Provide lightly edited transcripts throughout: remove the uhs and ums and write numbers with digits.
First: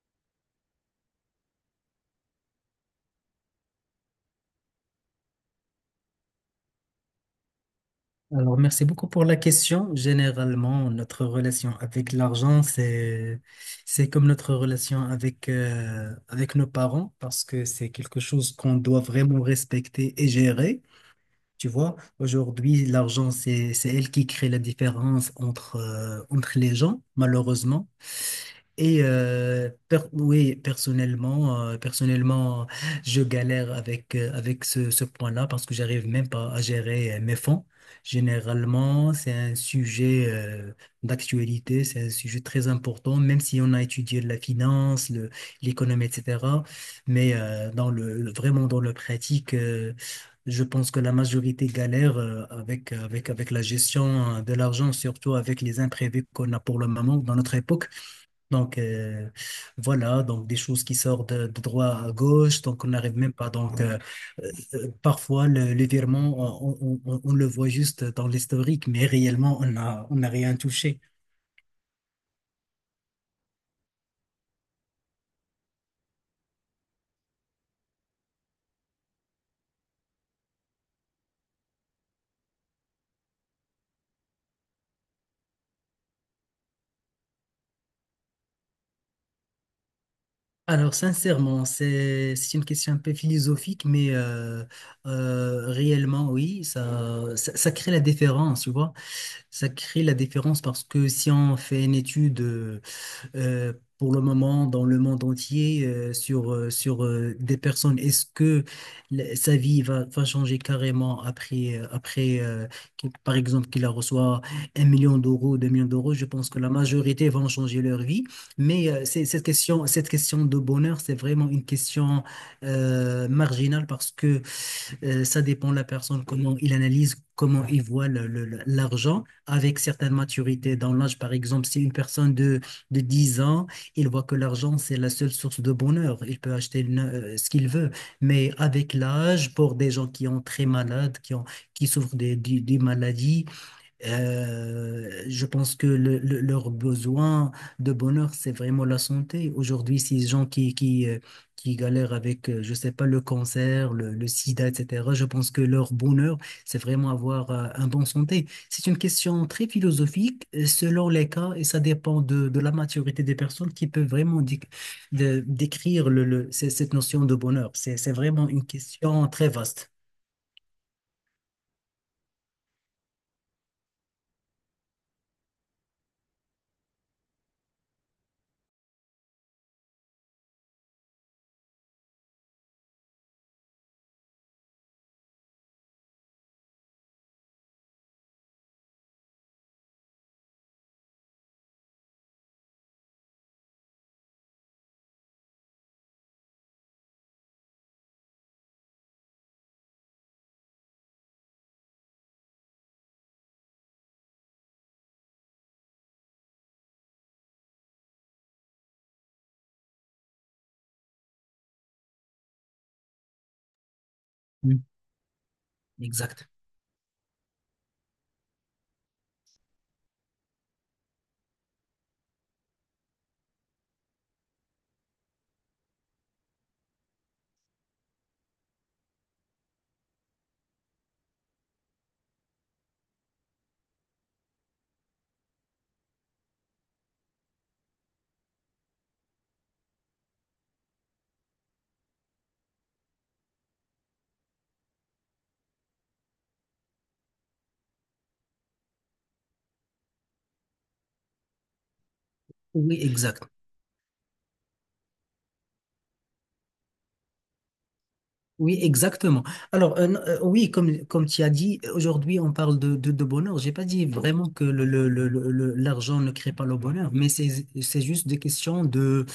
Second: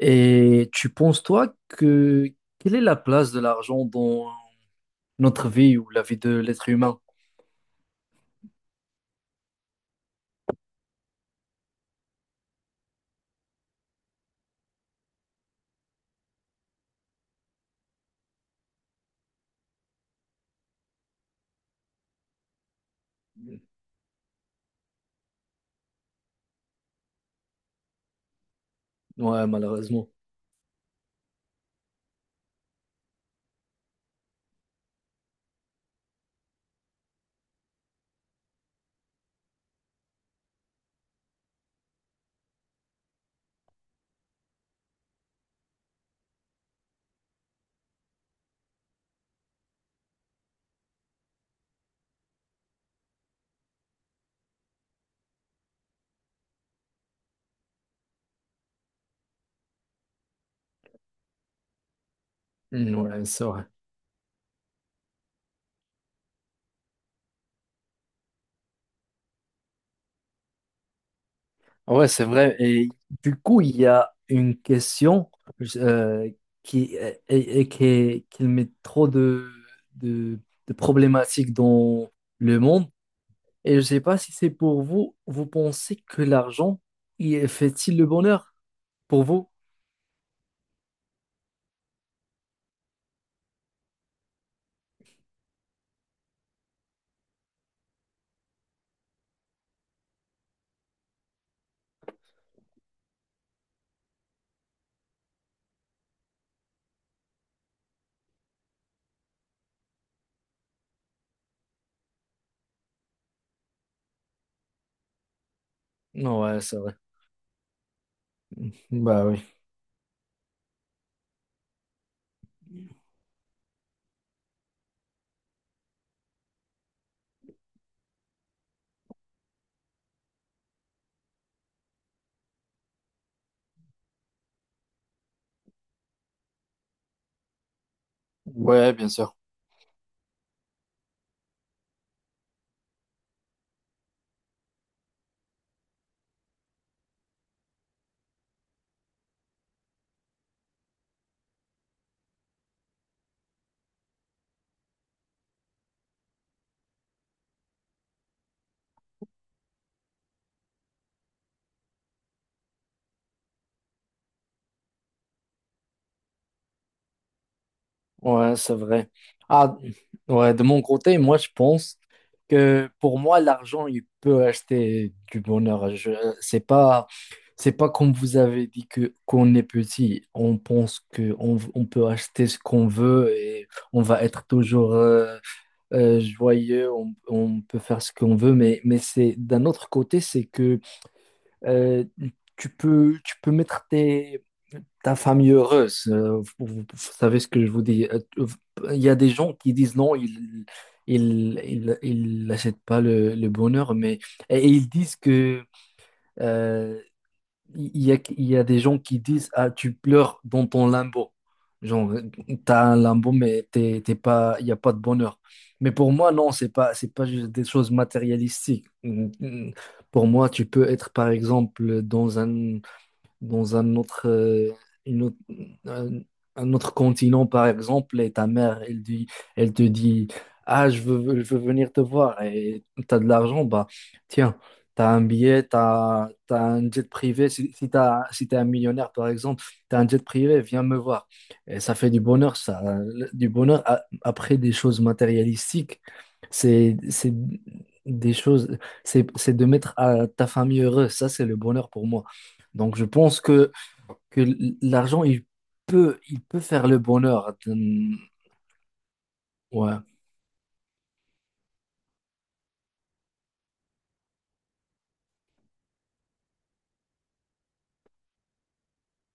Et tu penses, toi, que quelle est la place de l'argent dans notre vie ou la vie de l'être humain? Alors, merci beaucoup pour la question. Généralement, notre relation avec l'argent, c'est comme notre relation avec nos parents parce que c'est quelque chose qu'on doit vraiment respecter et gérer. Tu vois, aujourd'hui, l'argent, c'est elle qui crée la différence entre les gens, malheureusement. Et Ouais, euh, per- malheureusement. oui, personnellement, je galère avec ce point-là parce que j'arrive même pas à gérer mes fonds. Généralement, c'est un sujet d'actualité, c'est un sujet très important, même si on a étudié la finance, l'économie, etc. Mais dans vraiment dans la pratique, je pense que la majorité galère avec la gestion de l'argent, surtout avec les imprévus qu'on a pour le moment dans notre époque. Donc euh, voilà, donc des choses qui sortent de droit à gauche, donc on Mm, n'arrive ouais, même c'est pas. vrai. Parfois le virement, on le voit juste dans l'historique, mais réellement on n'a rien touché. Ouais, c'est vrai. Et du coup, il y a une question euh, qui, et qui met trop de, de problématiques dans le monde. Et je ne sais pas si c'est pour vous, vous pensez que l'argent il fait-il le bonheur pour vous? Alors sincèrement, c'est une question un peu philosophique, mais réellement oui, ça crée la différence, tu vois. Ça crée la différence parce que si on fait une étude pour le moment dans le monde entier sur des personnes. Est-ce que sa vie va changer carrément après par exemple, qu'il la reçoit 1 million d'euros, 2 millions d'euros? Je Non, pense que ouais, la c'est vrai. majorité vont changer leur vie. Mais Bah cette oui. question, cette question de bonheur, c'est vraiment une question marginale parce que ça dépend de la personne, comment il analyse, comment il voit l'argent avec certaines maturités dans l'âge. Par exemple, si une personne de 10 ans, il voit que l'argent, c'est la seule source de bonheur. Il peut acheter ce qu'il veut. Mais Ouais, avec bien sûr. l'âge, pour des gens qui ont très malades, qui souffrent des maladies, je pense que leur besoin de bonheur, c'est vraiment la santé. Aujourd'hui, ces gens qui galèrent avec, je sais pas, le cancer, le sida, etc., je pense que leur bonheur, c'est vraiment avoir un bon santé. C'est une question très philosophique, selon les cas, et ça dépend de la maturité des personnes qui peuvent vraiment décrire cette notion de bonheur. C'est vraiment Ouais, une c'est vrai. question très Ah, vaste. ouais, de mon côté, moi, je pense que pour moi, l'argent, il peut acheter du bonheur. C'est pas, c'est pas comme vous avez dit que qu'on est petit, on pense que on peut acheter ce qu'on veut et on va être toujours joyeux, on peut faire ce qu'on veut. Mais c'est d'un autre côté, c'est que euh, tu peux mettre tes ta famille heureuse. Vous, vous savez ce que je vous dis. Euh, Il y a des gens qui disent non, ils n'achètent pas le, le bonheur, mais et ils disent que euh, il y a des gens qui disent ah tu pleures dans ton limbo. Genre t'as un limbo mais t'es pas, il y a Mm. pas de bonheur. Mais pour moi Exact. non, c'est pas juste des choses matérialistiques. Pour moi, tu peux être par exemple dans un autre, une autre- un, un autre continent, par exemple, et ta mère, elle te dit, ah, je veux venir te voir et tu as de l'argent, bah tiens, tu as un billet, un jet privé. Si t'as si t'es un millionnaire, par exemple, tu as un jet privé, viens me voir. Et ça fait du bonheur, ça. Du bonheur après des choses matérialistiques, c'est des choses, c'est de mettre à ta famille heureuse. Ça, c'est le bonheur pour moi. Donc, Oui, exact. Que l'argent, il peut faire le bonheur. Oui, exactement. Alors, Ouais, euh, euh, oui, comme tu as dit, aujourd'hui, on parle de bonheur. J'ai pas dit vraiment que l'argent ne crée pas le bonheur, mais c'est juste des questions de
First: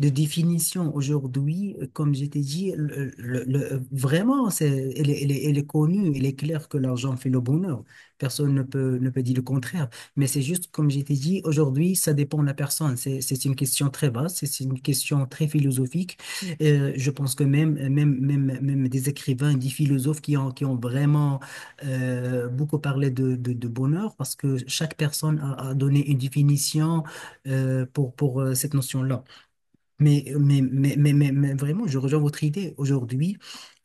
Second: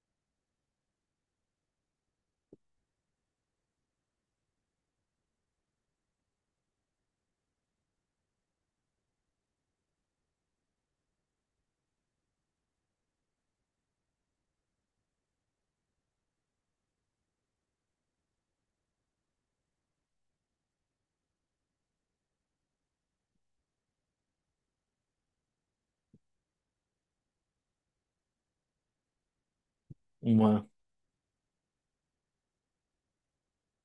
définition aujourd'hui, comme je t'ai dit, vraiment, c'est, elle est, elle est- elle est connue, il est clair que l'argent fait le bonheur. Personne ne peut dire le contraire. Mais c'est juste, comme je t'ai dit, aujourd'hui, ça dépend de la personne. C'est une question très basse, c'est une question très philosophique. Je pense que même des écrivains, des philosophes qui ont vraiment beaucoup parlé de bonheur, parce que chaque personne a donné une définition pour cette notion-là. Mais, mais, ouais. mais, mais, mais, mais vraiment, je rejoins votre idée. Aujourd'hui,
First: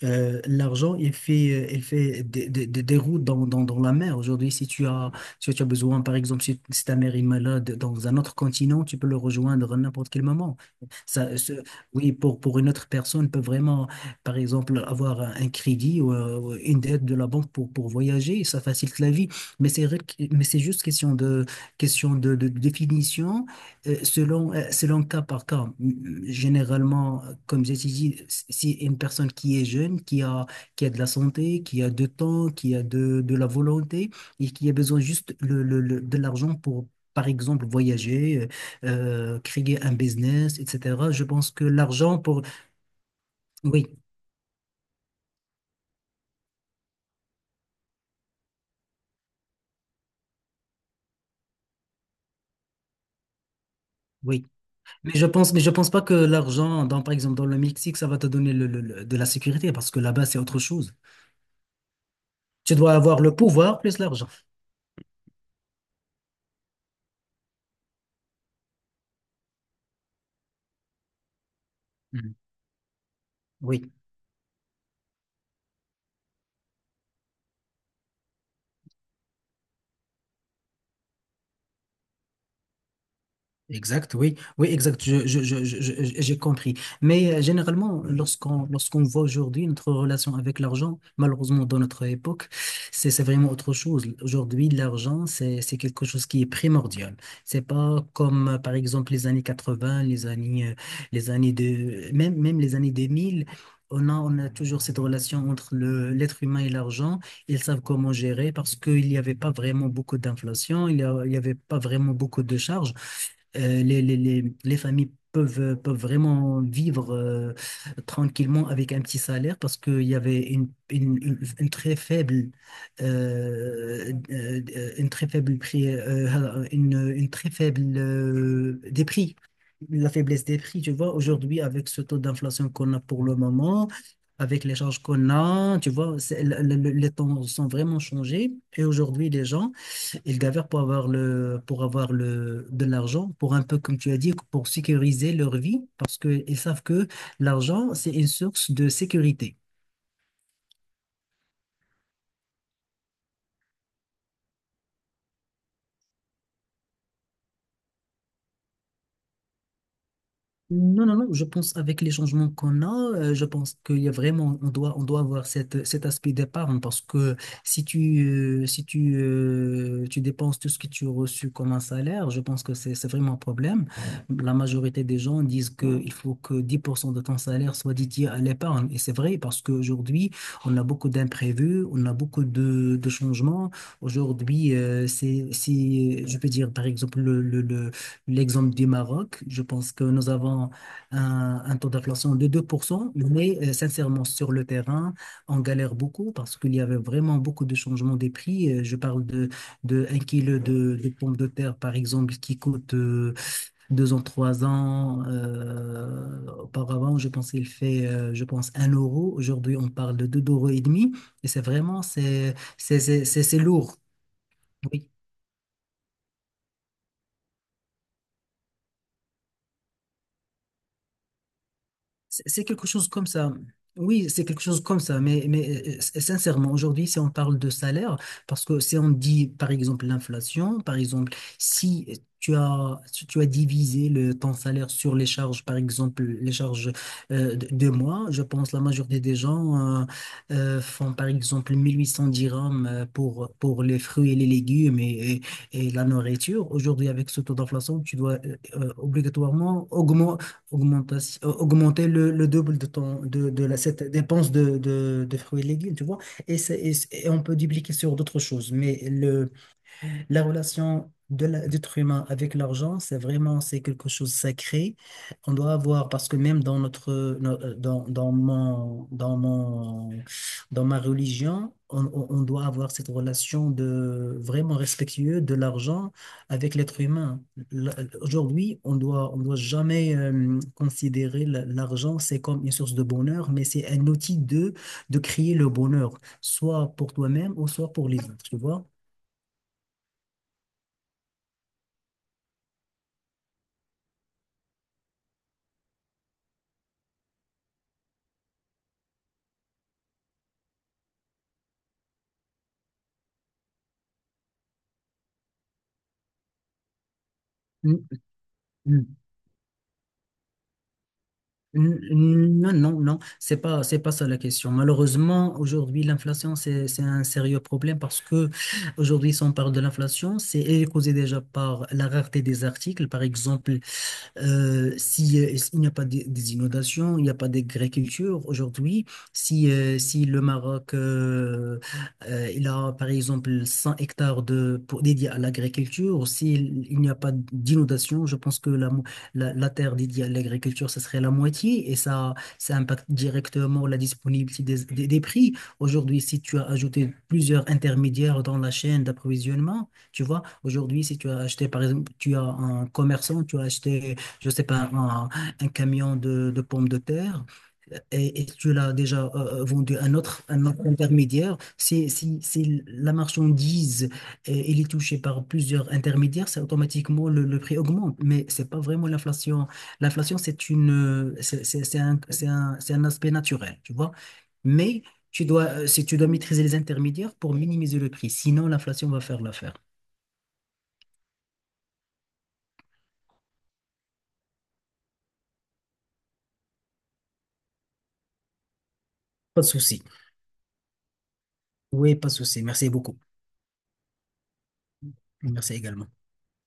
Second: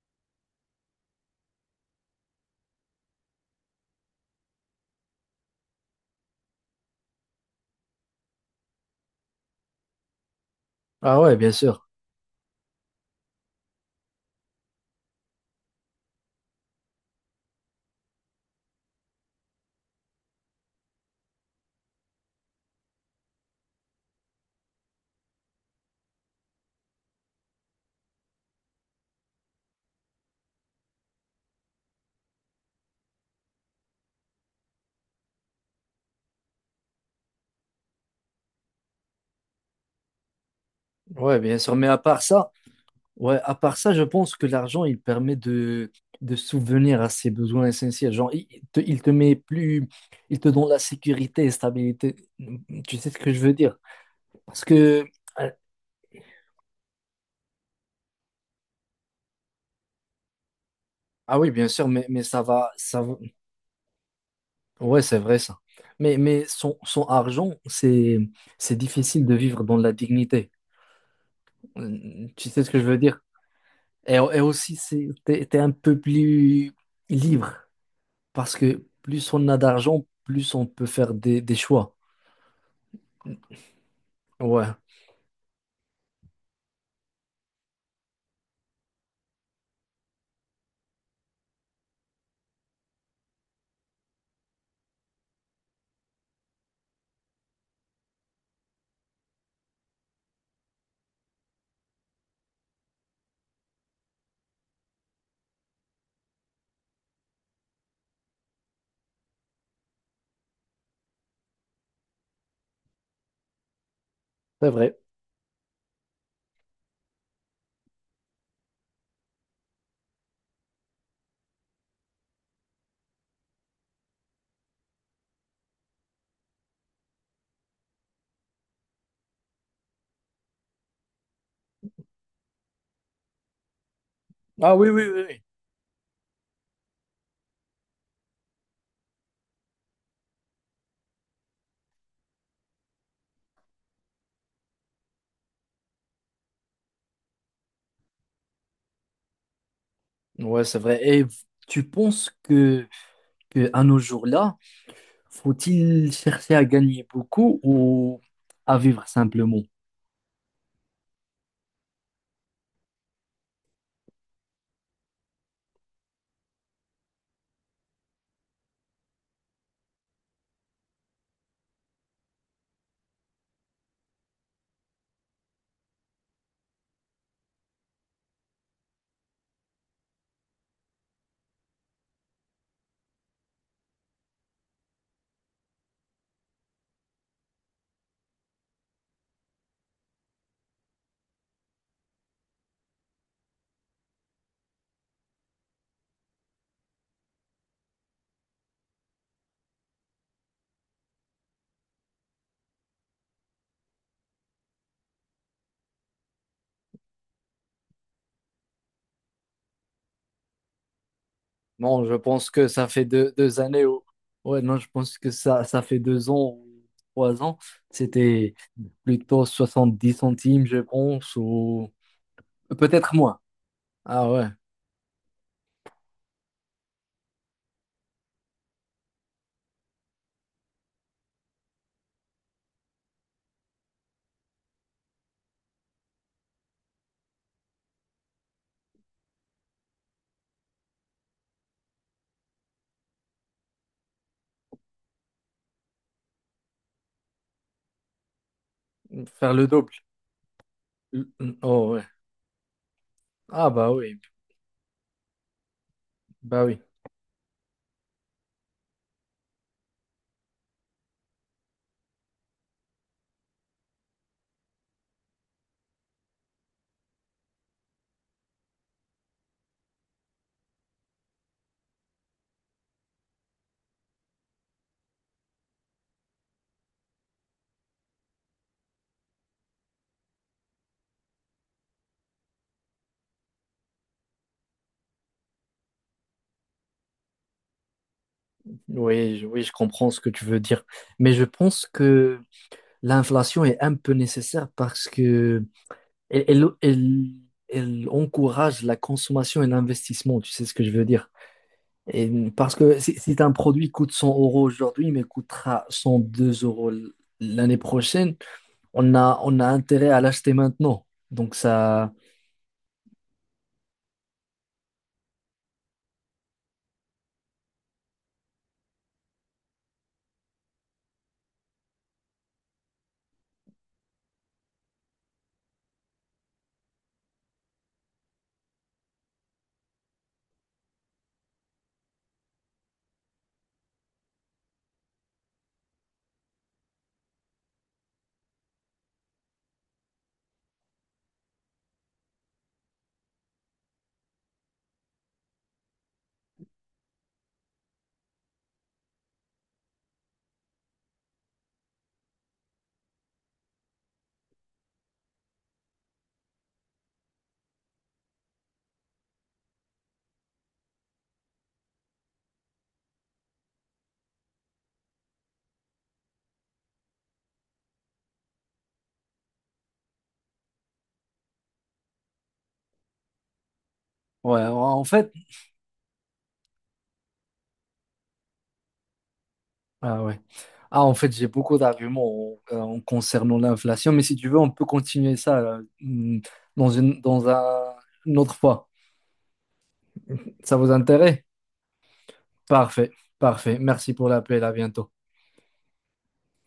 l'argent, il fait des routes dans la mer. Aujourd'hui, si tu as besoin, par exemple, si ta mère est malade dans un autre continent, tu peux le rejoindre à n'importe quel moment. Ah ouais, Ça, bien ce- sûr. oui, pour une autre personne, peut vraiment, par exemple, avoir un crédit ou une dette de la banque pour voyager. Ça facilite la vie. Mais c'est juste question de définition selon cas par cas, généralement, comme j'ai dit, si une personne qui est jeune, qui a de la santé, qui a du temps, qui a de la volonté et qui a besoin juste de l'argent pour, par exemple, voyager, créer un business, etc., je Ouais, pense bien que sûr. Mais à l'argent part pour... ça, ouais, à part ça, Oui, je pense que l'argent, il permet de souvenir à ses besoins essentiels. Genre, il te met plus, il te donne la sécurité et stabilité. Tu sais ce que je veux dire? oui. Parce que, Mais je euh, pense, mais je pense pas que l'argent, dans, par exemple, dans le Mexique, ça va te donner de la sécurité parce que là-bas, c'est autre chose. ah oui, bien sûr, mais ça va, Tu dois ça va. avoir le pouvoir plus l'argent. Ouais, c'est vrai ça. Mais son, son argent, c'est difficile de vivre dans la dignité. Mhm. Tu sais ce que je veux dire? Oui. Et aussi, t'es un peu plus libre parce que plus on a d'argent, plus on peut faire des choix. Exact, oui, Ouais, oui, exact, j'ai compris. Mais généralement, lorsqu'on voit aujourd'hui notre relation avec l'argent, malheureusement dans notre époque, c'est vraiment autre chose. Aujourd'hui, l'argent, c'est quelque chose qui est primordial. C'est pas comme par exemple les années 80, les années de même même les années 2000. On a toujours cette relation entre l'être humain et l'argent. Ils savent comment gérer parce qu'il n'y avait pas vraiment beaucoup d'inflation, il y avait pas vraiment beaucoup de charges les, les, les, c'est les vrai. familles peuvent vraiment vivre tranquillement avec un petit salaire parce qu'il y avait une très faible, euh, euh, une très faible prix, une très faible des prix. La faiblesse des prix, tu vois, aujourd'hui, avec ce taux d'inflation qu'on a pour le moment, avec les Ah oui, charges oui, qu'on oui, a, tu vois, les temps sont vraiment changés. Et aujourd'hui, les gens ils galèrent de l'argent, pour un peu, comme tu as dit, pour sécuriser leur vie, parce qu'ils savent que l'argent, c'est une source de sécurité. oui. Ouais, c'est vrai. Et tu penses que à nos jours-là, faut-il chercher à gagner beaucoup ou à vivre simplement? Non, non, non, je pense avec les changements qu'on a, je pense qu'il y a vraiment, on doit avoir cet aspect d'épargne parce que si tu, si tu, tu dépenses tout ce que tu as reçu comme un salaire, je pense que c'est vraiment un problème. La majorité des gens disent qu'il faut que 10% de ton salaire soit dédié à l'épargne. Et c'est vrai parce qu'aujourd'hui, on a beaucoup d'imprévus, on a beaucoup de changements. Aujourd'hui, si, je peux dire, par exemple, le L'exemple du Maroc, je pense que nous avons un taux d'inflation de 2%, mais sincèrement, sur le terrain, on galère beaucoup parce qu'il y avait vraiment beaucoup de changements des prix. Je parle de, 1 kilo de pommes de terre, par exemple, qui coûte 2 ans, 3 ans. Auparavant, je pense qu'il fait, je pense, 1 euro. Aujourd'hui, on parle de 2 euros et demi. Et c'est vraiment, Non, je pense que ça fait deux, deux c'est années lourd. ou... Ouais, non, je Oui. pense que ça fait deux ans ou trois ans. C'était plutôt 70 centimes, je pense, ou C'est quelque chose peut-être comme moins. ça. Oui, Ah c'est ouais, quelque chose comme ça, mais sincèrement, aujourd'hui, si on parle de salaire, parce que si on dit, par exemple, l'inflation, par exemple, si tu as divisé ton salaire sur les charges, par exemple, les charges de mois, je pense la majorité des gens font, par exemple, 1 800 dirhams pour les fruits et les légumes et la nourriture. Aujourd'hui, avec ce taux d'inflation, tu dois faire le obligatoirement double. L- Oh ouais. augmenter le double de, ton, de Ah la, bah cette oui, dépense de fruits et légumes, tu vois. Et, bah oui. c'est- et, c'est- et on peut dupliquer sur d'autres choses. Mais le la relation d'être humain avec l'argent, c'est quelque chose de sacré. On doit avoir parce que même dans notre no- euh, dans, dans mon dans mon dans ma religion, on doit avoir cette relation de vraiment respectueux de l'argent avec l'être humain. Aujourd'hui, on doit jamais considérer l'argent c'est comme une source de bonheur, mais c'est un outil de créer le bonheur, soit pour toi-même ou soit pour les autres, tu vois. Oui, je comprends ce que tu veux dire. Mais je pense que l'inflation est un peu nécessaire parce que elle elle encourage la consommation et l'investissement, tu sais ce que je veux dire. Et parce que si, si un produit coûte 100 euros aujourd'hui, mais coûtera 102 euros l'année Mm. prochaine, Mm. On a intérêt à l'acheter maintenant. Donc N- ça, Non, non, non, c'est pas ça la question. Malheureusement, aujourd'hui, l'inflation, c'est un sérieux problème parce que aujourd'hui, si on parle de l'inflation, c'est elle est causée déjà par la rareté des articles. Par exemple, si, s'il n'y a pas des inondations, il n'y a pas d'agriculture aujourd'hui, si le Maroc il a par exemple 100 hectares dédiés à l'agriculture, s'il il n'y a pas d'inondation, je pense que la terre dédiée à l'agriculture, ça serait la moitié et ça impacte directement la disponibilité des prix. Aujourd'hui, si tu as ajouté plusieurs intermédiaires dans la chaîne d'approvisionnement, tu vois, aujourd'hui, si tu as acheté, par exemple, tu as un commerçant, tu as acheté je sais pas, un camion de pommes de terre et tu l'as déjà vendu à un autre intermédiaire, si la marchandise elle est touchée par plusieurs intermédiaires, c'est automatiquement le prix augmente. Mais c'est pas vraiment l'inflation. L'inflation, c'est une, c'est un, c'est un, c'est un aspect naturel, tu vois. ouais, Mais en fait, si tu dois maîtriser les intermédiaires pour minimiser le prix, sinon l'inflation va faire l'affaire. ah ouais. Ah, en fait, j'ai beaucoup d'arguments en, concernant l'inflation, mais si tu veux, on peut continuer ça là, mm, dans une, dans un, une autre fois. Pas de souci. Ça vous intéresse? Oui, pas de souci. Merci Parfait, beaucoup. parfait. Merci pour l'appel, à bientôt. Merci également.